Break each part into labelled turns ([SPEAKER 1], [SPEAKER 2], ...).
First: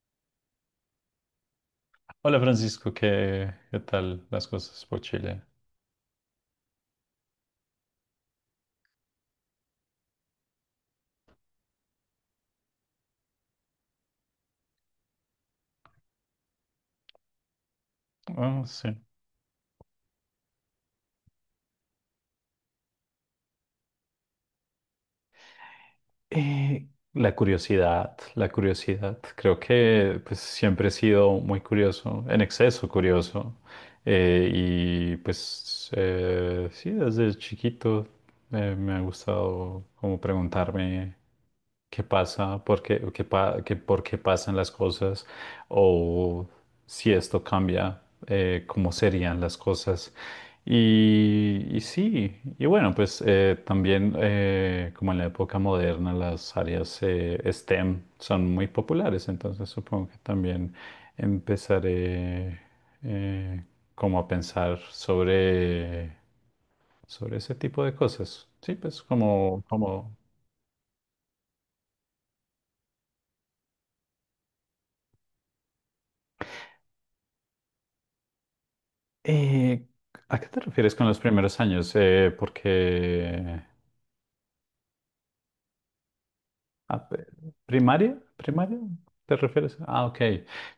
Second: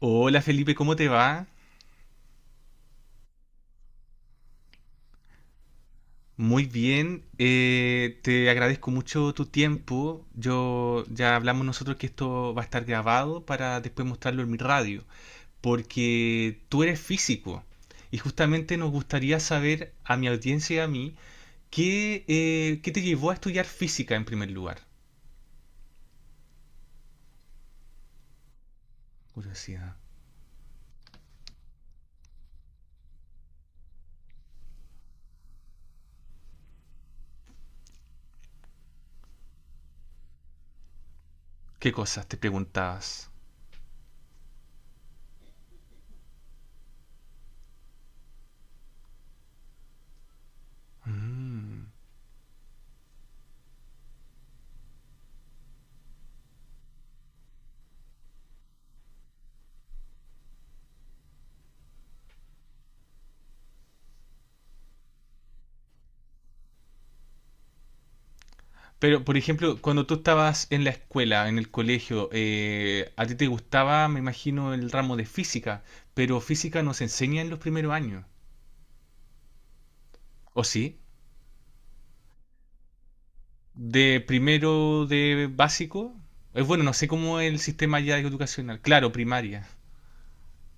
[SPEAKER 1] Hola Felipe, ¿cómo te va?
[SPEAKER 2] Hola Francisco, ¿qué tal las cosas por Chile?
[SPEAKER 1] Muy bien, te agradezco mucho tu tiempo. Yo ya hablamos nosotros que esto va a estar grabado para después mostrarlo en mi radio, porque tú eres físico y
[SPEAKER 2] Ah,
[SPEAKER 1] justamente nos
[SPEAKER 2] sí.
[SPEAKER 1] gustaría saber a mi audiencia y a mí qué te llevó a estudiar física en primer lugar.
[SPEAKER 2] Eh, la curiosidad, la curiosidad. Creo
[SPEAKER 1] Curiosidad.
[SPEAKER 2] que pues siempre he sido muy curioso, en exceso curioso. Sí, desde chiquito me ha gustado como preguntarme.
[SPEAKER 1] ¿Qué
[SPEAKER 2] Qué
[SPEAKER 1] cosas te
[SPEAKER 2] pasa, por qué,
[SPEAKER 1] preguntabas?
[SPEAKER 2] por qué pasan las cosas o si esto cambia, cómo serían las cosas. Y
[SPEAKER 1] Mm.
[SPEAKER 2] sí, y bueno, también como en la época moderna las áreas STEM son muy populares, entonces supongo que también empezaré eh, como a pensar sobre ese tipo de cosas. Sí, pues
[SPEAKER 1] Pero, por
[SPEAKER 2] como,
[SPEAKER 1] ejemplo, cuando tú
[SPEAKER 2] como
[SPEAKER 1] estabas en la escuela, en el colegio, a ti te gustaba, me imagino, el ramo de física, pero física no se enseña en los primeros años,
[SPEAKER 2] Eh, ¿A qué te
[SPEAKER 1] ¿o
[SPEAKER 2] refieres
[SPEAKER 1] sí?
[SPEAKER 2] con los primeros años? Porque...
[SPEAKER 1] De primero de básico, es bueno, no
[SPEAKER 2] ah,
[SPEAKER 1] sé
[SPEAKER 2] pe-
[SPEAKER 1] cómo es el sistema ya
[SPEAKER 2] ¿Primaria? ¿Primaria?
[SPEAKER 1] educacional, claro,
[SPEAKER 2] ¿Te
[SPEAKER 1] primaria.
[SPEAKER 2] refieres? Ah, ok.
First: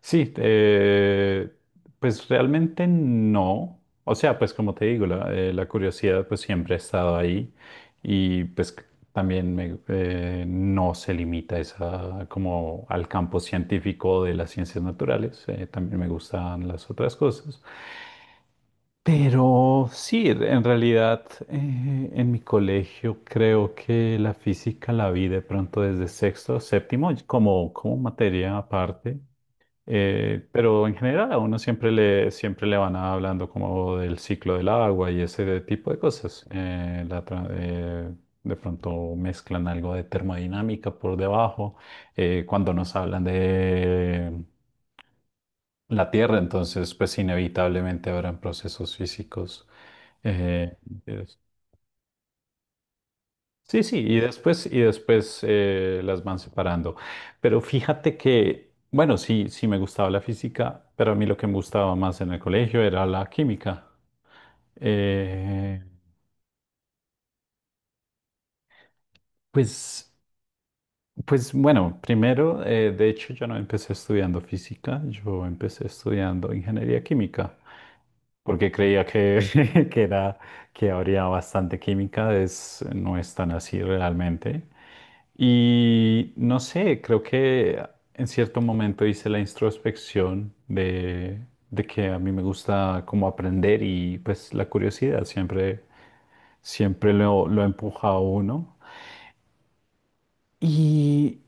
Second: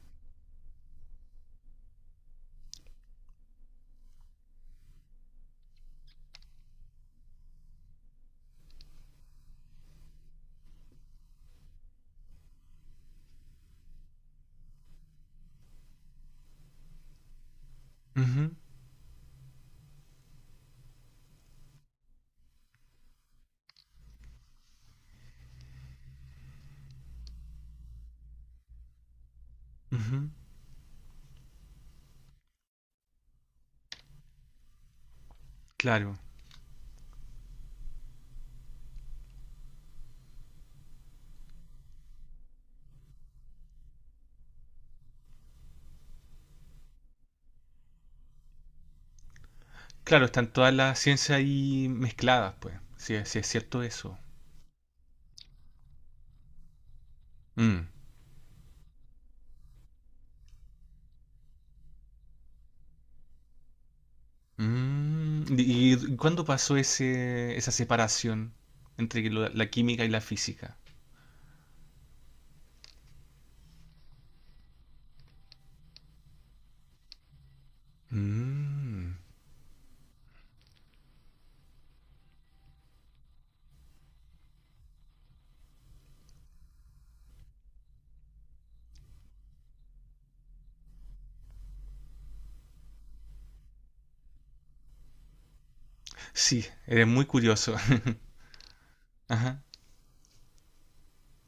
[SPEAKER 2] Sí, pues realmente no. O sea, pues como te digo, la curiosidad pues siempre ha estado ahí y pues también no se limita esa, como al campo científico de las ciencias naturales. También me gustan las otras cosas.
[SPEAKER 1] Ujú,
[SPEAKER 2] Pero sí, en realidad en mi colegio creo que la física la vi de pronto desde sexto, séptimo, como materia aparte.
[SPEAKER 1] ujú,
[SPEAKER 2] Pero en general a uno siempre le van hablando como del ciclo del agua y ese de tipo de
[SPEAKER 1] claro,
[SPEAKER 2] cosas. De pronto mezclan algo de termodinámica por debajo. Eh, cuando nos hablan de la Tierra, entonces pues inevitablemente habrán procesos físicos.
[SPEAKER 1] claro, están todas
[SPEAKER 2] Eh,
[SPEAKER 1] las ciencias ahí mezcladas, pues, si, es, si es cierto
[SPEAKER 2] sí
[SPEAKER 1] eso.
[SPEAKER 2] y después las van separando. Pero
[SPEAKER 1] Mm,
[SPEAKER 2] fíjate que, bueno, sí me gustaba la física, pero a mí lo que me gustaba más en el colegio era la química.
[SPEAKER 1] mm.
[SPEAKER 2] Eh,
[SPEAKER 1] Y cuándo pasó ese, esa separación entre la química y
[SPEAKER 2] pues.
[SPEAKER 1] la física?
[SPEAKER 2] Pues bueno, primero, de hecho yo no empecé estudiando física, yo empecé estudiando ingeniería química, porque creía
[SPEAKER 1] Mm,
[SPEAKER 2] que, que era, que habría bastante química, es, no es tan así realmente. Y no sé, creo que en cierto momento hice la introspección de que a mí me gusta como aprender y pues la curiosidad siempre,
[SPEAKER 1] sí, eres
[SPEAKER 2] siempre
[SPEAKER 1] muy
[SPEAKER 2] lo
[SPEAKER 1] curioso.
[SPEAKER 2] empuja a uno.
[SPEAKER 1] Ajá.
[SPEAKER 2] y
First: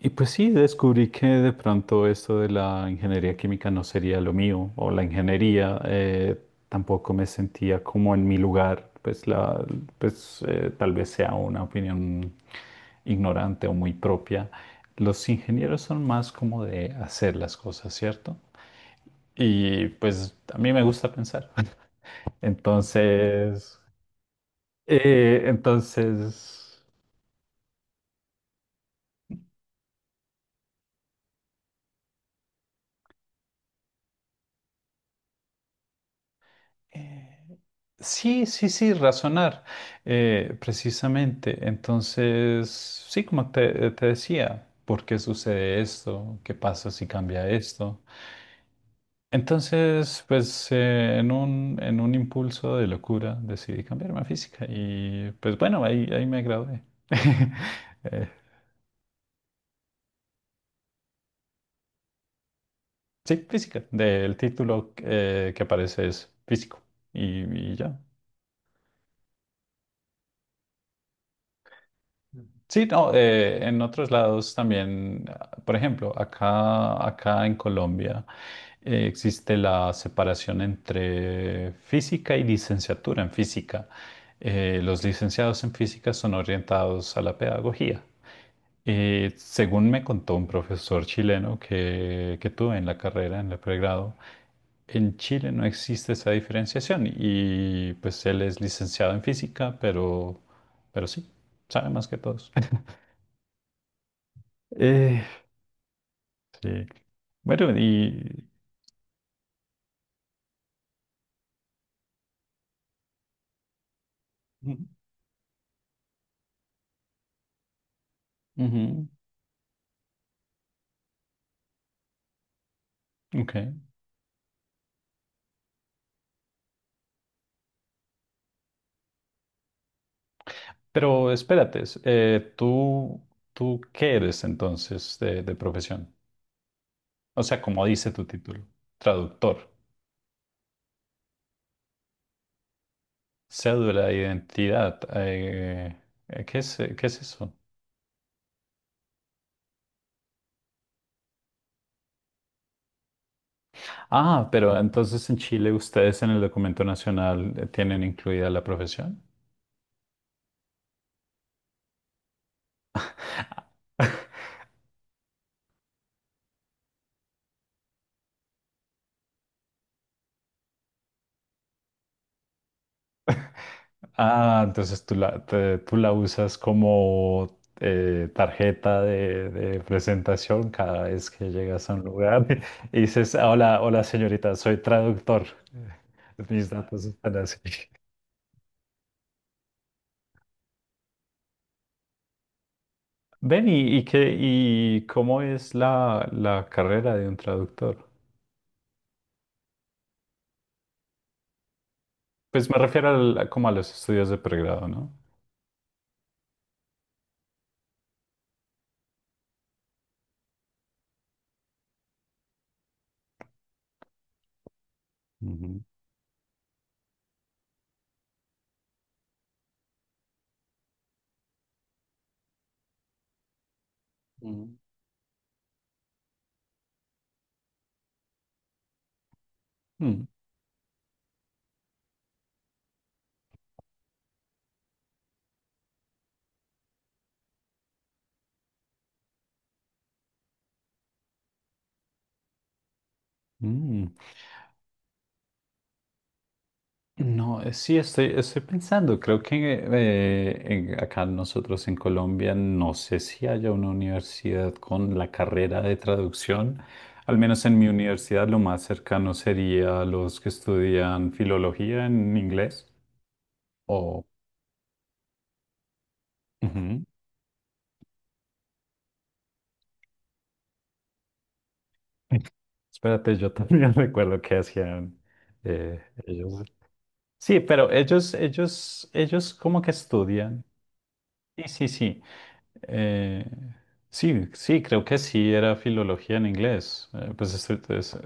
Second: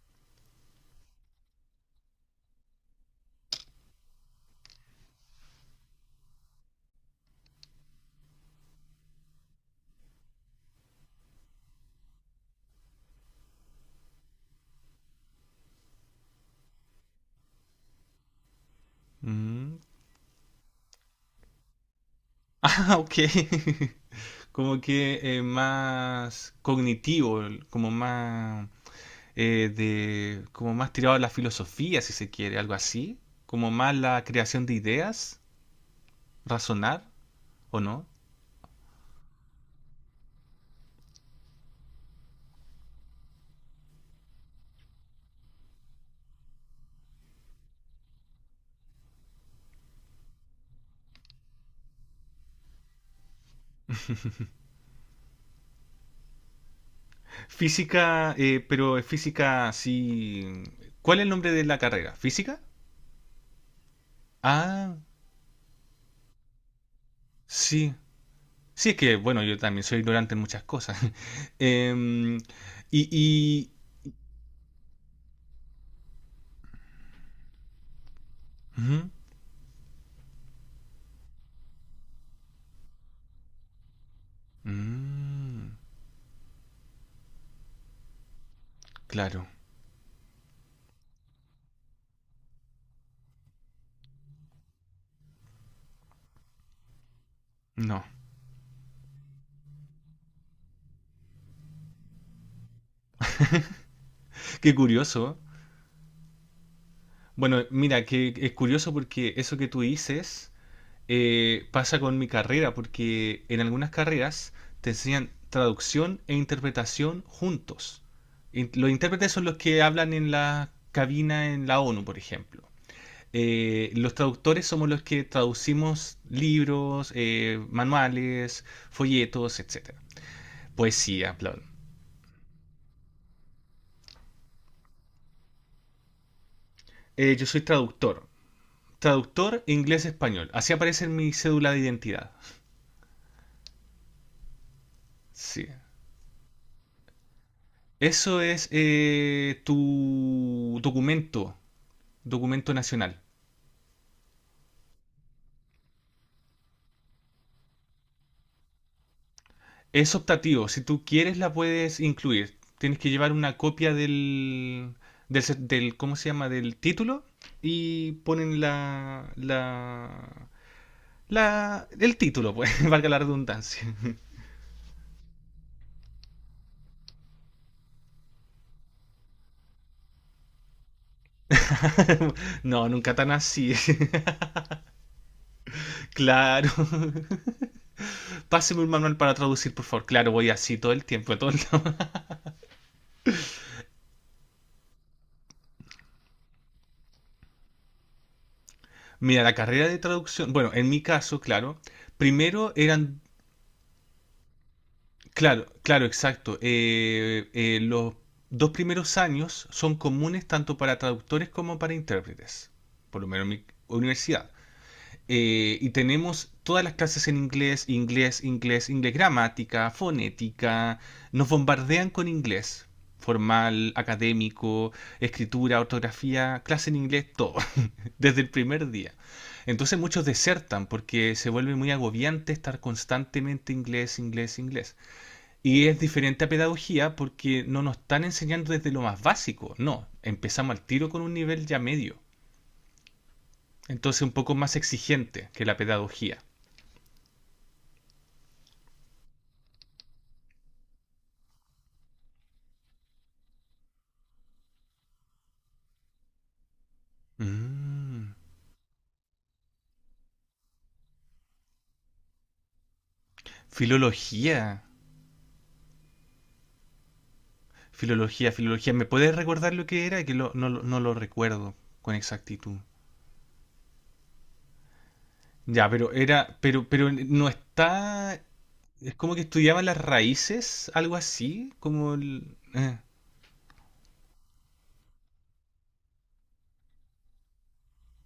[SPEAKER 2] pues sí, descubrí que de pronto esto de la ingeniería química no sería lo mío, o la ingeniería, tampoco me sentía como en mi lugar, pues tal vez sea una opinión ignorante o muy propia. Los ingenieros son más como de hacer las cosas, ¿cierto?
[SPEAKER 1] Mm.
[SPEAKER 2] Y pues a mí me gusta pensar.
[SPEAKER 1] Ah, ok.
[SPEAKER 2] Entonces,
[SPEAKER 1] Como que
[SPEAKER 2] eh,
[SPEAKER 1] más
[SPEAKER 2] entonces...
[SPEAKER 1] cognitivo, como más de, como más tirado a la filosofía, si se quiere, algo así. Como más la creación de ideas, razonar,
[SPEAKER 2] Eh,
[SPEAKER 1] ¿o no?
[SPEAKER 2] sí, sí, sí, razonar, precisamente. Entonces, sí, como te decía, ¿por qué sucede esto? ¿Qué pasa si cambia esto? Entonces, en un impulso de locura decidí cambiarme a física y pues bueno, ahí me gradué. Eh,
[SPEAKER 1] Física, pero es física, sí. ¿Cuál es el nombre de la carrera? ¿Física?
[SPEAKER 2] sí, física, del título
[SPEAKER 1] Ah,
[SPEAKER 2] que aparece es físico y, y
[SPEAKER 1] sí.
[SPEAKER 2] ya.
[SPEAKER 1] Sí, es que, bueno, yo también soy ignorante en muchas cosas. Em,
[SPEAKER 2] Sí,
[SPEAKER 1] y,
[SPEAKER 2] no,
[SPEAKER 1] y-
[SPEAKER 2] en otros lados también, ah, por ejemplo, acá en Colombia
[SPEAKER 1] Ujú.
[SPEAKER 2] existe la separación entre física y licenciatura en física. Los licenciados en
[SPEAKER 1] Mm,
[SPEAKER 2] física son orientados a la pedagogía.
[SPEAKER 1] claro,
[SPEAKER 2] Según me contó un profesor chileno que tuve en la carrera, en el pregrado, en Chile no existe esa diferenciación y
[SPEAKER 1] no.
[SPEAKER 2] pues él es licenciado en física, pero sí, sabe más que todos.
[SPEAKER 1] Qué
[SPEAKER 2] Eh,
[SPEAKER 1] curioso.
[SPEAKER 2] sí.
[SPEAKER 1] Bueno,
[SPEAKER 2] Bueno,
[SPEAKER 1] mira, que
[SPEAKER 2] y...
[SPEAKER 1] es curioso porque eso que tú dices pasa con mi carrera, porque en algunas carreras
[SPEAKER 2] Ujú,
[SPEAKER 1] te enseñan traducción e interpretación juntos. Los
[SPEAKER 2] ujú,
[SPEAKER 1] intérpretes son los que hablan en la cabina en la ONU, por ejemplo.
[SPEAKER 2] ok.
[SPEAKER 1] Eh, los traductores somos los que traducimos libros, manuales, folletos, etcétera.
[SPEAKER 2] Pero
[SPEAKER 1] Poesía, bla, bla.
[SPEAKER 2] espérate, ¿tú qué eres entonces de profesión? O
[SPEAKER 1] Yo
[SPEAKER 2] sea,
[SPEAKER 1] soy
[SPEAKER 2] como dice tu
[SPEAKER 1] traductor.
[SPEAKER 2] título,
[SPEAKER 1] Traductor
[SPEAKER 2] traductor,
[SPEAKER 1] inglés-español. Así aparece en mi cédula de identidad.
[SPEAKER 2] cédula de identidad.
[SPEAKER 1] Sí.
[SPEAKER 2] ¿Qué es eso?
[SPEAKER 1] Eso es tu documento, documento nacional.
[SPEAKER 2] Ah, pero entonces en Chile ustedes en el documento nacional tienen incluida la profesión.
[SPEAKER 1] Es optativo. Si tú quieres la puedes incluir. Tienes que llevar una copia del ¿cómo se llama? Del título y ponen el título, pues, valga la redundancia.
[SPEAKER 2] Ah, entonces tú la usas como tarjeta de presentación cada vez que llegas a un lugar
[SPEAKER 1] No,
[SPEAKER 2] y
[SPEAKER 1] nunca tan
[SPEAKER 2] dices, "Ah,
[SPEAKER 1] así.
[SPEAKER 2] hola, hola señorita, soy traductor.
[SPEAKER 1] Claro.
[SPEAKER 2] Mis datos están así.
[SPEAKER 1] Páseme un manual para traducir, por favor. Claro, voy así todo el tiempo. Todo el tiempo.
[SPEAKER 2] Ven, y cómo es la carrera de un traductor?
[SPEAKER 1] Mira, la carrera de traducción. Bueno, en mi caso, claro. Primero eran.
[SPEAKER 2] Como a los estudios de pregrado, ¿no?
[SPEAKER 1] Claro, claro, exacto. Los dos primeros años son comunes tanto para traductores como para intérpretes. Por lo menos en mi universidad. Eh,
[SPEAKER 2] Ujú.
[SPEAKER 1] y tenemos todas las clases en inglés, inglés, inglés, inglés, gramática, fonética, nos bombardean con inglés, formal,
[SPEAKER 2] Mm.
[SPEAKER 1] académico, escritura, ortografía, clase en inglés, todo, desde el primer día. Entonces muchos
[SPEAKER 2] Mm,
[SPEAKER 1] desertan porque se vuelve muy agobiante estar constantemente inglés, inglés, inglés. Y es diferente a pedagogía porque no nos están enseñando desde lo más básico, no, empezamos al tiro con un nivel ya medio.
[SPEAKER 2] mm.
[SPEAKER 1] Entonces un poco más exigente que la pedagogía.
[SPEAKER 2] No, sí, estoy pensando, creo que acá nosotros en Colombia no sé si haya una universidad con la carrera de traducción. Al menos en mi
[SPEAKER 1] Mm.
[SPEAKER 2] universidad lo más cercano sería los que estudian filología en inglés o...
[SPEAKER 1] Filología.
[SPEAKER 2] Ujú.
[SPEAKER 1] Filología, filología. ¿Me puedes recordar lo que era? Que no, no lo recuerdo con exactitud.
[SPEAKER 2] Espérate, yo también recuerdo que hacían
[SPEAKER 1] Ya, pero era,
[SPEAKER 2] ellos.
[SPEAKER 1] pero no
[SPEAKER 2] Sí, pero ellos,
[SPEAKER 1] está.
[SPEAKER 2] ellos,
[SPEAKER 1] Es como que
[SPEAKER 2] ellos como
[SPEAKER 1] estudiaban
[SPEAKER 2] que
[SPEAKER 1] las
[SPEAKER 2] estudian.
[SPEAKER 1] raíces, algo
[SPEAKER 2] Sí,
[SPEAKER 1] así,
[SPEAKER 2] sí,
[SPEAKER 1] como
[SPEAKER 2] sí. Eh, sí, sí, creo que sí era filología en inglés.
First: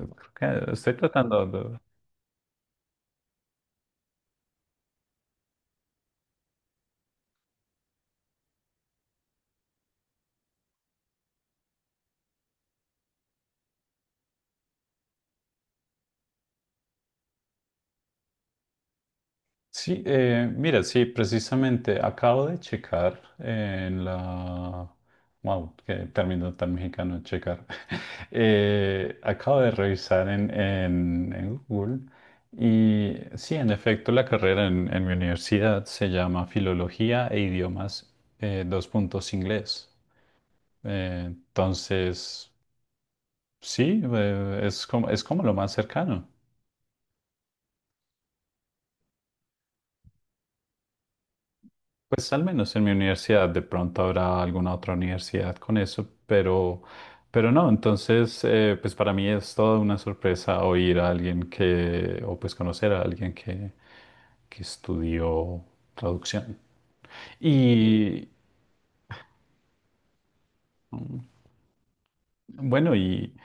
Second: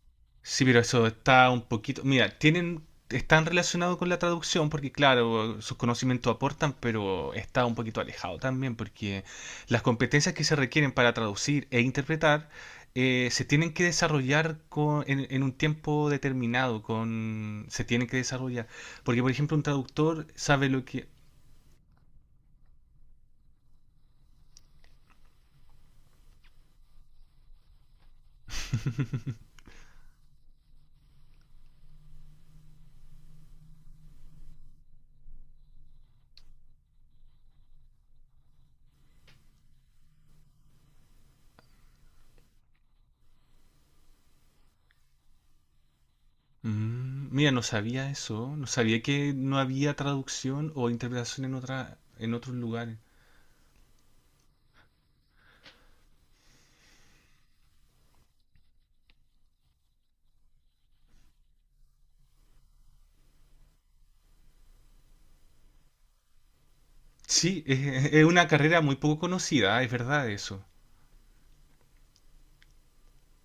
[SPEAKER 1] sí,
[SPEAKER 2] Creo que
[SPEAKER 1] pero
[SPEAKER 2] estoy
[SPEAKER 1] eso
[SPEAKER 2] tratando
[SPEAKER 1] está un
[SPEAKER 2] de...
[SPEAKER 1] poquito. Mira, tienen, están relacionados con la traducción porque, claro, sus conocimientos aportan, pero está un poquito alejado también porque las competencias que se requieren para traducir e interpretar se tienen que desarrollar en un tiempo determinado. Con, se tienen que desarrollar. Porque, por ejemplo, un
[SPEAKER 2] Sí,
[SPEAKER 1] traductor sabe lo
[SPEAKER 2] mira, sí,
[SPEAKER 1] que.
[SPEAKER 2] precisamente acabo de checar en la... Wow, qué término tan mexicano, checar. Acabo de revisar en, en Google y sí, en efecto, la carrera en mi universidad se llama Filología e Idiomas dos puntos inglés. Entonces... Sí, es como lo más cercano.
[SPEAKER 1] Mm, mira, no sabía eso. No sabía que no había traducción o interpretación en otra,
[SPEAKER 2] Pues
[SPEAKER 1] en
[SPEAKER 2] al
[SPEAKER 1] otros
[SPEAKER 2] menos en mi
[SPEAKER 1] lugares.
[SPEAKER 2] universidad, de pronto habrá alguna otra universidad con eso, pero no, entonces, pues para mí es toda una sorpresa oír a alguien que, o pues conocer a alguien que estudió traducción.
[SPEAKER 1] Sí, es
[SPEAKER 2] Y
[SPEAKER 1] una carrera muy poco conocida, es verdad eso.
[SPEAKER 2] bueno, y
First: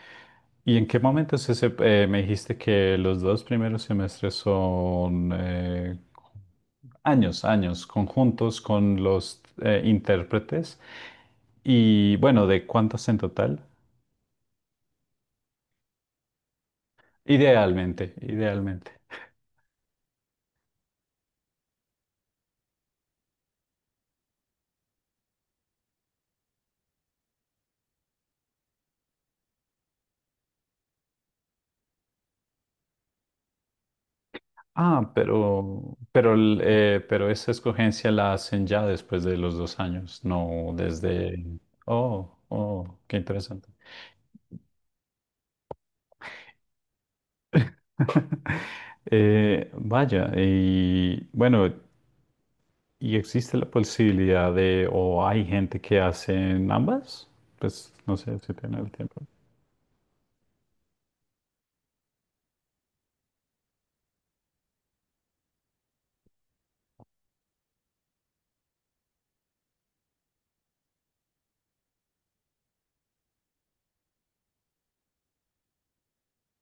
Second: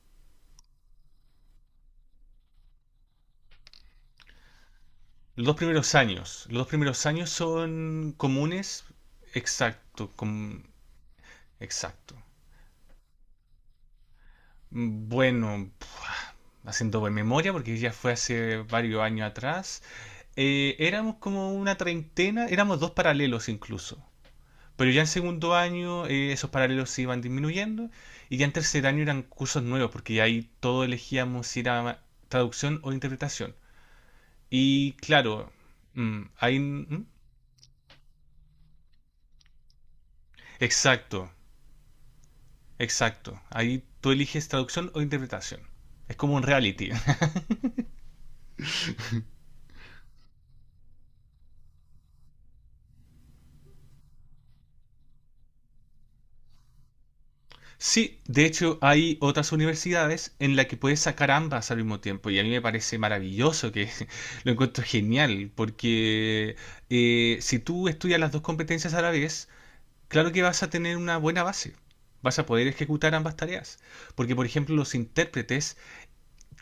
[SPEAKER 2] ¿Y en qué me dijiste que los dos primeros semestres son
[SPEAKER 1] Los dos primeros años. Los dos primeros años
[SPEAKER 2] años, años
[SPEAKER 1] son
[SPEAKER 2] conjuntos
[SPEAKER 1] comunes.
[SPEAKER 2] con los
[SPEAKER 1] Exacto,
[SPEAKER 2] intérpretes?
[SPEAKER 1] exacto.
[SPEAKER 2] Y bueno, ¿de cuántos en total?
[SPEAKER 1] Bueno, haciendo buena memoria porque ya fue
[SPEAKER 2] Idealmente,
[SPEAKER 1] hace
[SPEAKER 2] idealmente.
[SPEAKER 1] varios años atrás. Éramos como una treintena, éramos dos paralelos incluso. Pero ya en segundo año esos paralelos se iban disminuyendo y ya en tercer año eran cursos nuevos porque ya ahí todo elegíamos si era traducción o interpretación. Y
[SPEAKER 2] Ah,
[SPEAKER 1] claro, mm, ahí, mm,
[SPEAKER 2] pero esa escogencia la hacen ya después de los dos años, no
[SPEAKER 1] exacto,
[SPEAKER 2] desde... Oh, oh, qué
[SPEAKER 1] exacto.
[SPEAKER 2] interesante.
[SPEAKER 1] Ahí tú eliges traducción o interpretación. Es como un reality.
[SPEAKER 2] Vaya, y bueno, ¿y existe la posibilidad de, o hay gente que hacen ambas? Pues no
[SPEAKER 1] Sí,
[SPEAKER 2] sé
[SPEAKER 1] de
[SPEAKER 2] si
[SPEAKER 1] hecho
[SPEAKER 2] tienen el
[SPEAKER 1] hay
[SPEAKER 2] tiempo.
[SPEAKER 1] otras universidades en las que puedes sacar ambas al mismo tiempo y a mí me parece maravilloso que lo encuentro genial porque si tú estudias las dos competencias a la vez, claro que vas a tener una buena base, vas a poder ejecutar ambas tareas porque por ejemplo los intérpretes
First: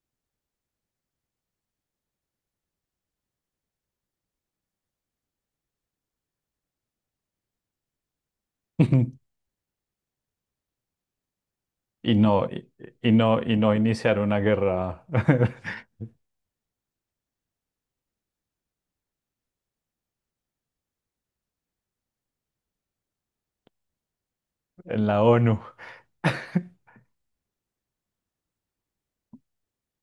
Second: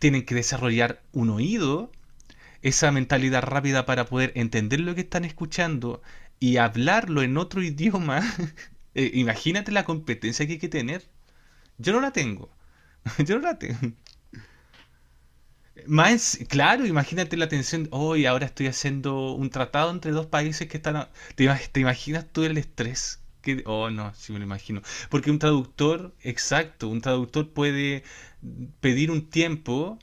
[SPEAKER 1] tienen que desarrollar un oído, esa mentalidad rápida para poder entender lo que están escuchando y hablarlo en otro idioma. Imagínate la competencia que hay que tener. Yo no la
[SPEAKER 2] Y no,
[SPEAKER 1] tengo.
[SPEAKER 2] y,
[SPEAKER 1] Yo no
[SPEAKER 2] y
[SPEAKER 1] la
[SPEAKER 2] no
[SPEAKER 1] tengo.
[SPEAKER 2] iniciar una guerra
[SPEAKER 1] Más, claro, imagínate la tensión. Hoy ahora estoy haciendo un tratado entre dos países que están. ¿Te, te imaginas tú el estrés? Que, oh, no, sí me lo imagino.
[SPEAKER 2] en la
[SPEAKER 1] Porque un
[SPEAKER 2] ONU.
[SPEAKER 1] traductor, exacto, un traductor puede pedir un tiempo,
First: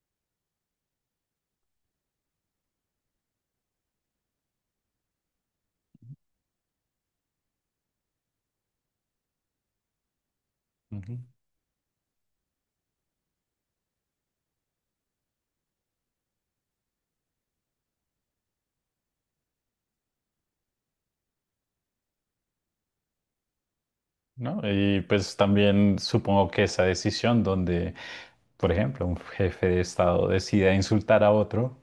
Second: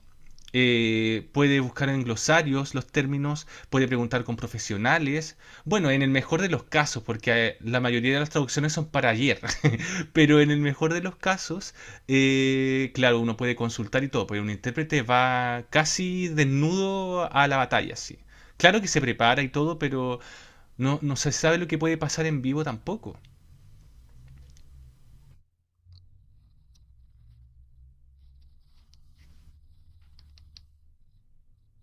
[SPEAKER 1] puede buscar en glosarios los términos, puede preguntar con profesionales. Bueno, en el mejor de los casos, porque la mayoría de las traducciones son para ayer. Pero en el mejor de los
[SPEAKER 2] Ujú.
[SPEAKER 1] casos, claro, uno puede consultar y todo, pero un intérprete va casi desnudo a la batalla, sí. Claro que se prepara y todo, pero no, no se sabe lo que puede pasar en vivo tampoco.
[SPEAKER 2] ¿No? Y pues también supongo que esa decisión donde, por ejemplo, un jefe de Estado decida insultar a otro,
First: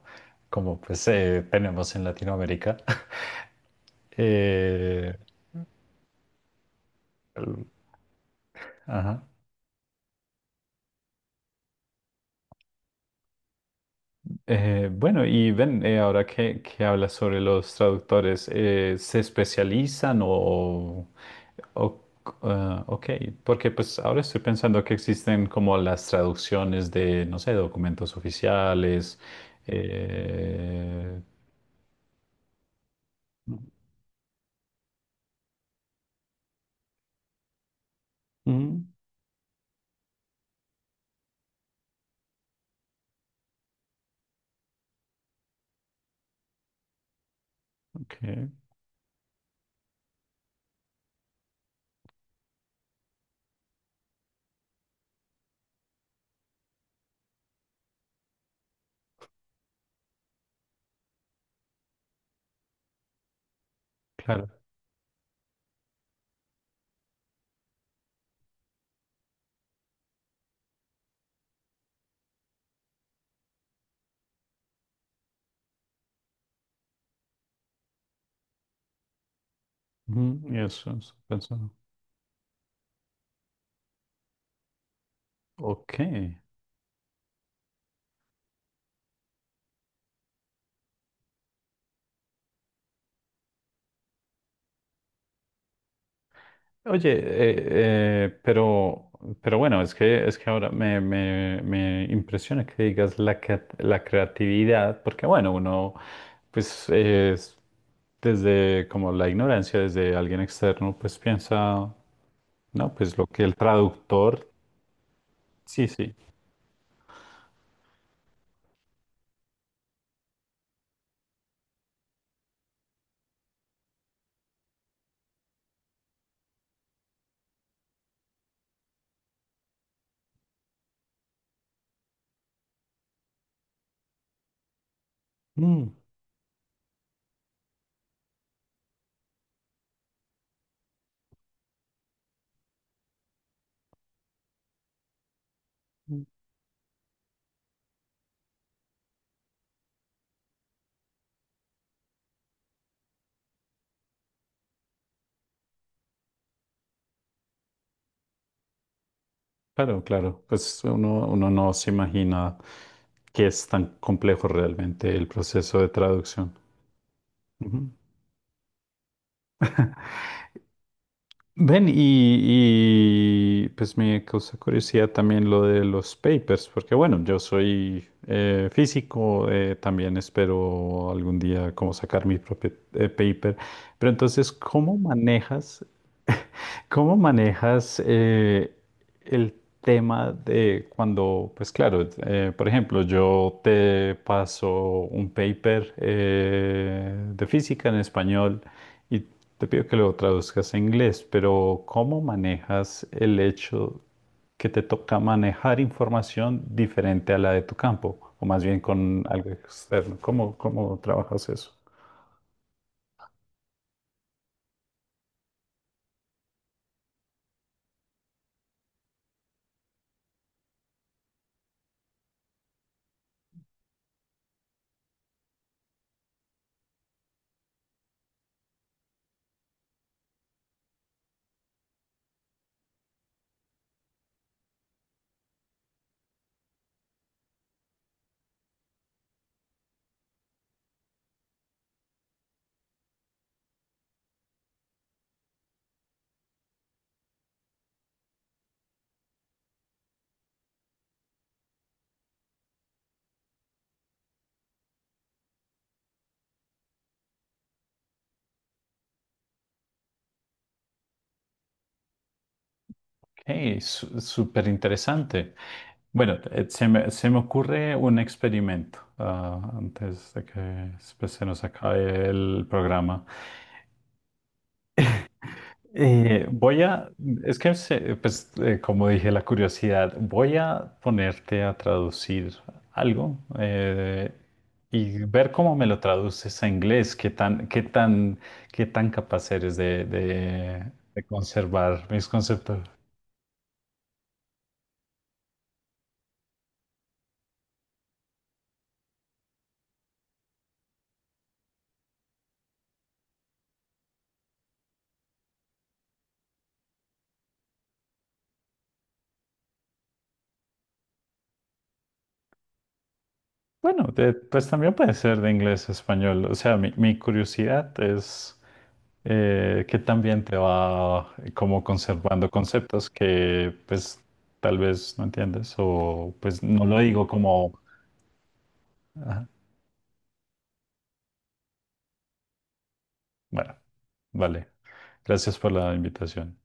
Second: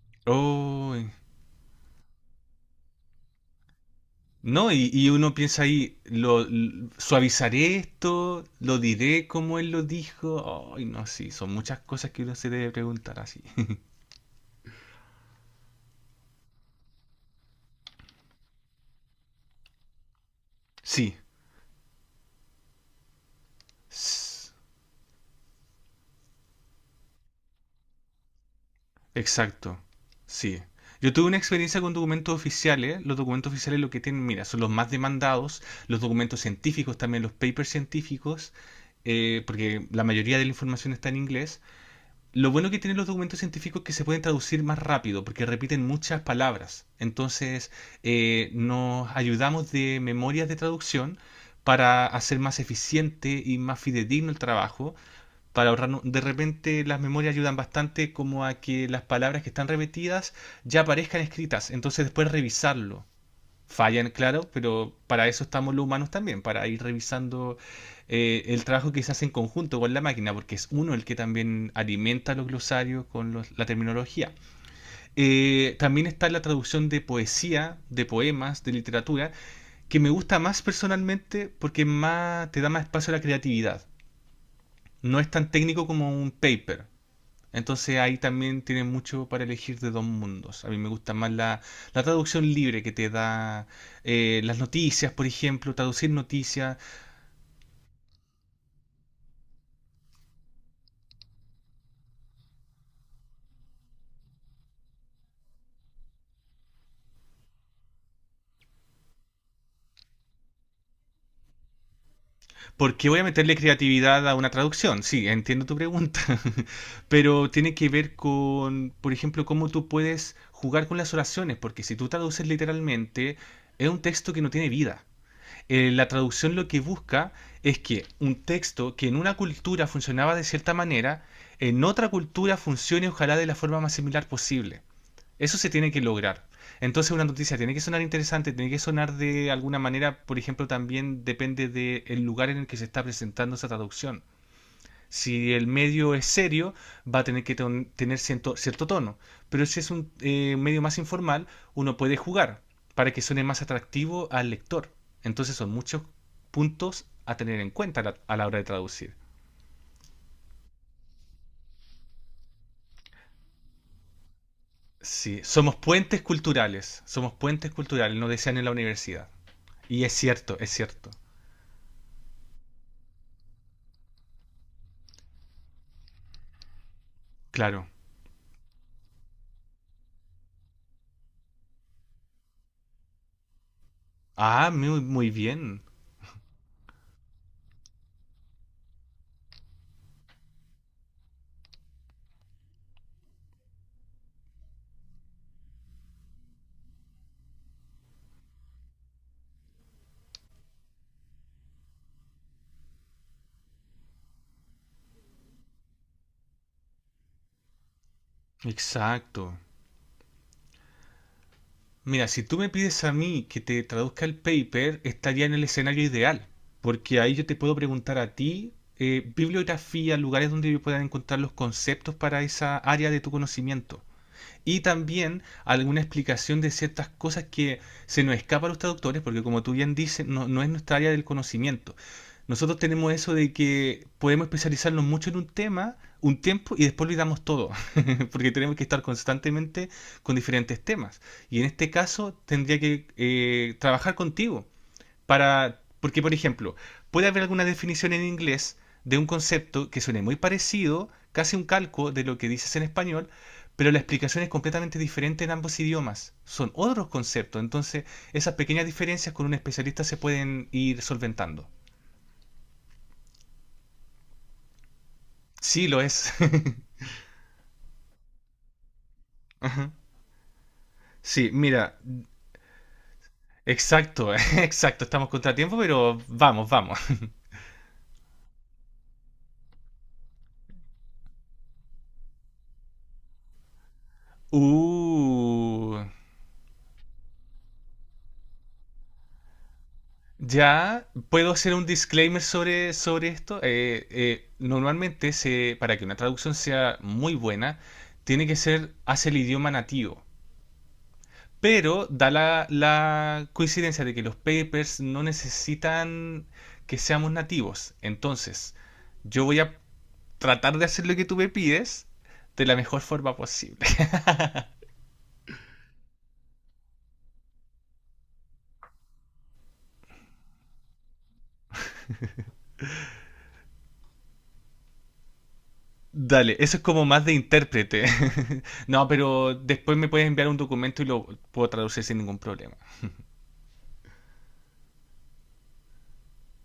[SPEAKER 2] como
[SPEAKER 1] Oh,
[SPEAKER 2] pues tenemos en Latinoamérica,
[SPEAKER 1] no, y
[SPEAKER 2] eh,
[SPEAKER 1] uno piensa ahí, suavizaré esto, lo
[SPEAKER 2] ajá.
[SPEAKER 1] diré como él lo dijo. Ay, no, sí, son muchas cosas que uno se debe preguntar así.
[SPEAKER 2] Bueno, y ven, ahora que hablas sobre los traductores, ¿se especializan
[SPEAKER 1] Sí,
[SPEAKER 2] o- ah, ok, porque pues ahora estoy pensando que existen como las traducciones de, no sé, documentos oficiales.
[SPEAKER 1] exacto, sí. Yo
[SPEAKER 2] Eh,
[SPEAKER 1] tuve una experiencia con documentos oficiales. Los documentos oficiales lo que tienen, mira, son los más demandados, los documentos científicos también, los papers científicos,
[SPEAKER 2] mm,
[SPEAKER 1] porque la mayoría de la información está en inglés. Lo bueno que tienen los documentos científicos es que se pueden traducir más rápido, porque repiten muchas palabras. Entonces,
[SPEAKER 2] ok,
[SPEAKER 1] nos ayudamos de memorias de traducción para hacer más eficiente y más fidedigno el trabajo para ahorrar, ¿no? De repente las memorias ayudan bastante como a que las palabras que están repetidas ya aparezcan escritas, entonces después revisarlo. Fallan, claro,
[SPEAKER 2] claro.
[SPEAKER 1] pero para eso estamos los humanos también, para ir revisando el trabajo que se hace en conjunto con la máquina, porque es uno el que también alimenta los glosarios con la terminología. También está la traducción de poesía, de poemas, de literatura, que me gusta
[SPEAKER 2] Ujú, y
[SPEAKER 1] más
[SPEAKER 2] eso
[SPEAKER 1] personalmente
[SPEAKER 2] pensando.
[SPEAKER 1] porque más, te da más espacio a la creatividad. No es tan técnico
[SPEAKER 2] Ok.
[SPEAKER 1] como un paper, entonces ahí también tienes mucho para elegir de dos mundos. A mí me gusta más la traducción libre que te da las noticias, por ejemplo, traducir noticias,
[SPEAKER 2] Oye, eh, eh, pero, pero bueno, es que ahora me impresiona que digas la creatividad, porque bueno, uno, pues es desde como la ignorancia, desde alguien externo, pues piensa, no,
[SPEAKER 1] porque
[SPEAKER 2] pues
[SPEAKER 1] voy a
[SPEAKER 2] lo que
[SPEAKER 1] meterle
[SPEAKER 2] el
[SPEAKER 1] creatividad a una
[SPEAKER 2] traductor,
[SPEAKER 1] traducción. Sí, entiendo tu
[SPEAKER 2] sí, sí.
[SPEAKER 1] pregunta, pero tiene que ver con, por ejemplo, cómo tú puedes jugar con las oraciones, porque si tú traduces literalmente, es un texto que no tiene vida. Eh, la traducción lo que busca es que un texto que en una cultura funcionaba de cierta manera, en otra cultura funcione ojalá de la forma más similar posible. Eso se tiene
[SPEAKER 2] Mm,
[SPEAKER 1] que lograr. Entonces una noticia tiene que sonar interesante, tiene que sonar de alguna manera, por ejemplo, también depende del lugar en el que se está presentando esa traducción. Si el medio
[SPEAKER 2] mm,
[SPEAKER 1] es serio, va a tener que tener cierto tono. Pero si es un medio más informal, uno puede jugar para que suene más atractivo al lector. Entonces son muchos puntos a tener en cuenta a a la hora de traducir.
[SPEAKER 2] claro, claro, pues uno, uno no se imagina que es tan complejo realmente el
[SPEAKER 1] Sí, somos
[SPEAKER 2] proceso de
[SPEAKER 1] puentes
[SPEAKER 2] traducción.
[SPEAKER 1] culturales. Somos puentes
[SPEAKER 2] Ujú.
[SPEAKER 1] culturales, nos decían en la universidad. Y es cierto, es cierto.
[SPEAKER 2] Ven, pues me causa curiosidad también lo de los papers, porque bueno, yo
[SPEAKER 1] Claro.
[SPEAKER 2] soy físico, también espero algún día como sacar mi propio paper, pero entonces,
[SPEAKER 1] Ah, muy, muy bien.
[SPEAKER 2] cómo manejas el tema de cuando, pues claro, por ejemplo, yo te paso un paper de física en español. Y te pido que lo traduzcas a inglés, pero ¿cómo manejas el hecho que te toca manejar información diferente a la de tu campo? O más bien con
[SPEAKER 1] Exacto.
[SPEAKER 2] algo externo. Cómo trabajas eso?
[SPEAKER 1] Mira, si tú me pides a mí que te traduzca el paper, estaría en el escenario ideal, porque ahí yo te puedo preguntar a ti bibliografía, lugares donde yo pueda encontrar los conceptos para esa área de tu conocimiento y también alguna explicación de ciertas cosas que se nos escapa a los traductores, porque como tú bien dices, no, no es nuestra área del conocimiento. Nosotros tenemos eso de que podemos especializarnos mucho en un tema, un tiempo, y después olvidamos todo, porque tenemos que estar constantemente con diferentes temas. Y en este caso tendría que trabajar contigo para. Porque, por ejemplo, puede haber alguna definición en inglés de un concepto que suene muy parecido, casi un calco de lo que dices en español, pero la explicación es completamente diferente en ambos idiomas. Son otros conceptos, entonces esas pequeñas diferencias con un especialista se pueden ir solventando.
[SPEAKER 2] Ok, súper interesante.
[SPEAKER 1] Sí, lo es.
[SPEAKER 2] Bueno, se me ocurre un experimento ah,
[SPEAKER 1] Ajá.
[SPEAKER 2] antes de que pues, se
[SPEAKER 1] Sí,
[SPEAKER 2] nos
[SPEAKER 1] mira,
[SPEAKER 2] acabe el programa.
[SPEAKER 1] exacto, exacto, estamos contratiempo, pero vamos,
[SPEAKER 2] Voy
[SPEAKER 1] vamos.
[SPEAKER 2] a, es que se- Pues como dije, la curiosidad, voy a ponerte a traducir algo y ver cómo me lo
[SPEAKER 1] Uh,
[SPEAKER 2] traduces a inglés, qué tan capaz eres de,
[SPEAKER 1] Ya,
[SPEAKER 2] de
[SPEAKER 1] ¿puedo hacer un
[SPEAKER 2] conservar mis
[SPEAKER 1] disclaimer
[SPEAKER 2] conceptos.
[SPEAKER 1] sobre, sobre esto? Normalmente, se, para que una traducción sea muy buena, tiene que ser hace el idioma nativo. Pero da la coincidencia de que los papers no necesitan que seamos nativos. Entonces, yo voy a tratar de hacer lo que tú me pides de la mejor forma posible.
[SPEAKER 2] Bueno, pues también puede ser de inglés a español, o sea, mi curiosidad es que también te va como conservando conceptos que pues tal vez no entiendes o
[SPEAKER 1] Dale,
[SPEAKER 2] pues
[SPEAKER 1] eso es
[SPEAKER 2] no lo
[SPEAKER 1] como más
[SPEAKER 2] digo
[SPEAKER 1] de
[SPEAKER 2] como,
[SPEAKER 1] intérprete. No,
[SPEAKER 2] ajá,
[SPEAKER 1] pero después me puedes enviar un documento y lo puedo traducir sin ningún problema.
[SPEAKER 2] bueno, vale, gracias por la invitación,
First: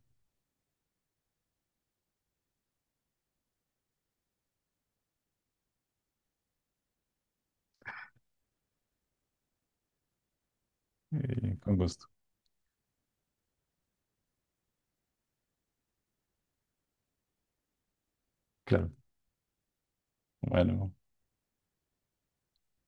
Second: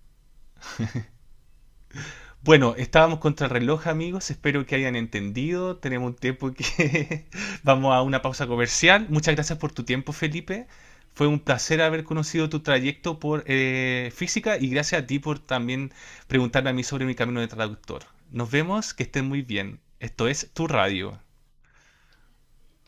[SPEAKER 1] Bueno, estábamos contra el reloj, amigos. Espero que hayan entendido. Tenemos un tiempo que vamos a una pausa comercial. Muchas gracias por tu tiempo, Felipe. Fue un
[SPEAKER 2] con
[SPEAKER 1] placer haber
[SPEAKER 2] gusto,
[SPEAKER 1] conocido tu trayecto por física y gracias a ti por también preguntarme a mí sobre mi camino de traductor. Nos
[SPEAKER 2] claro,
[SPEAKER 1] vemos, que estén muy bien. Esto es Tu
[SPEAKER 2] bueno.
[SPEAKER 1] Radio.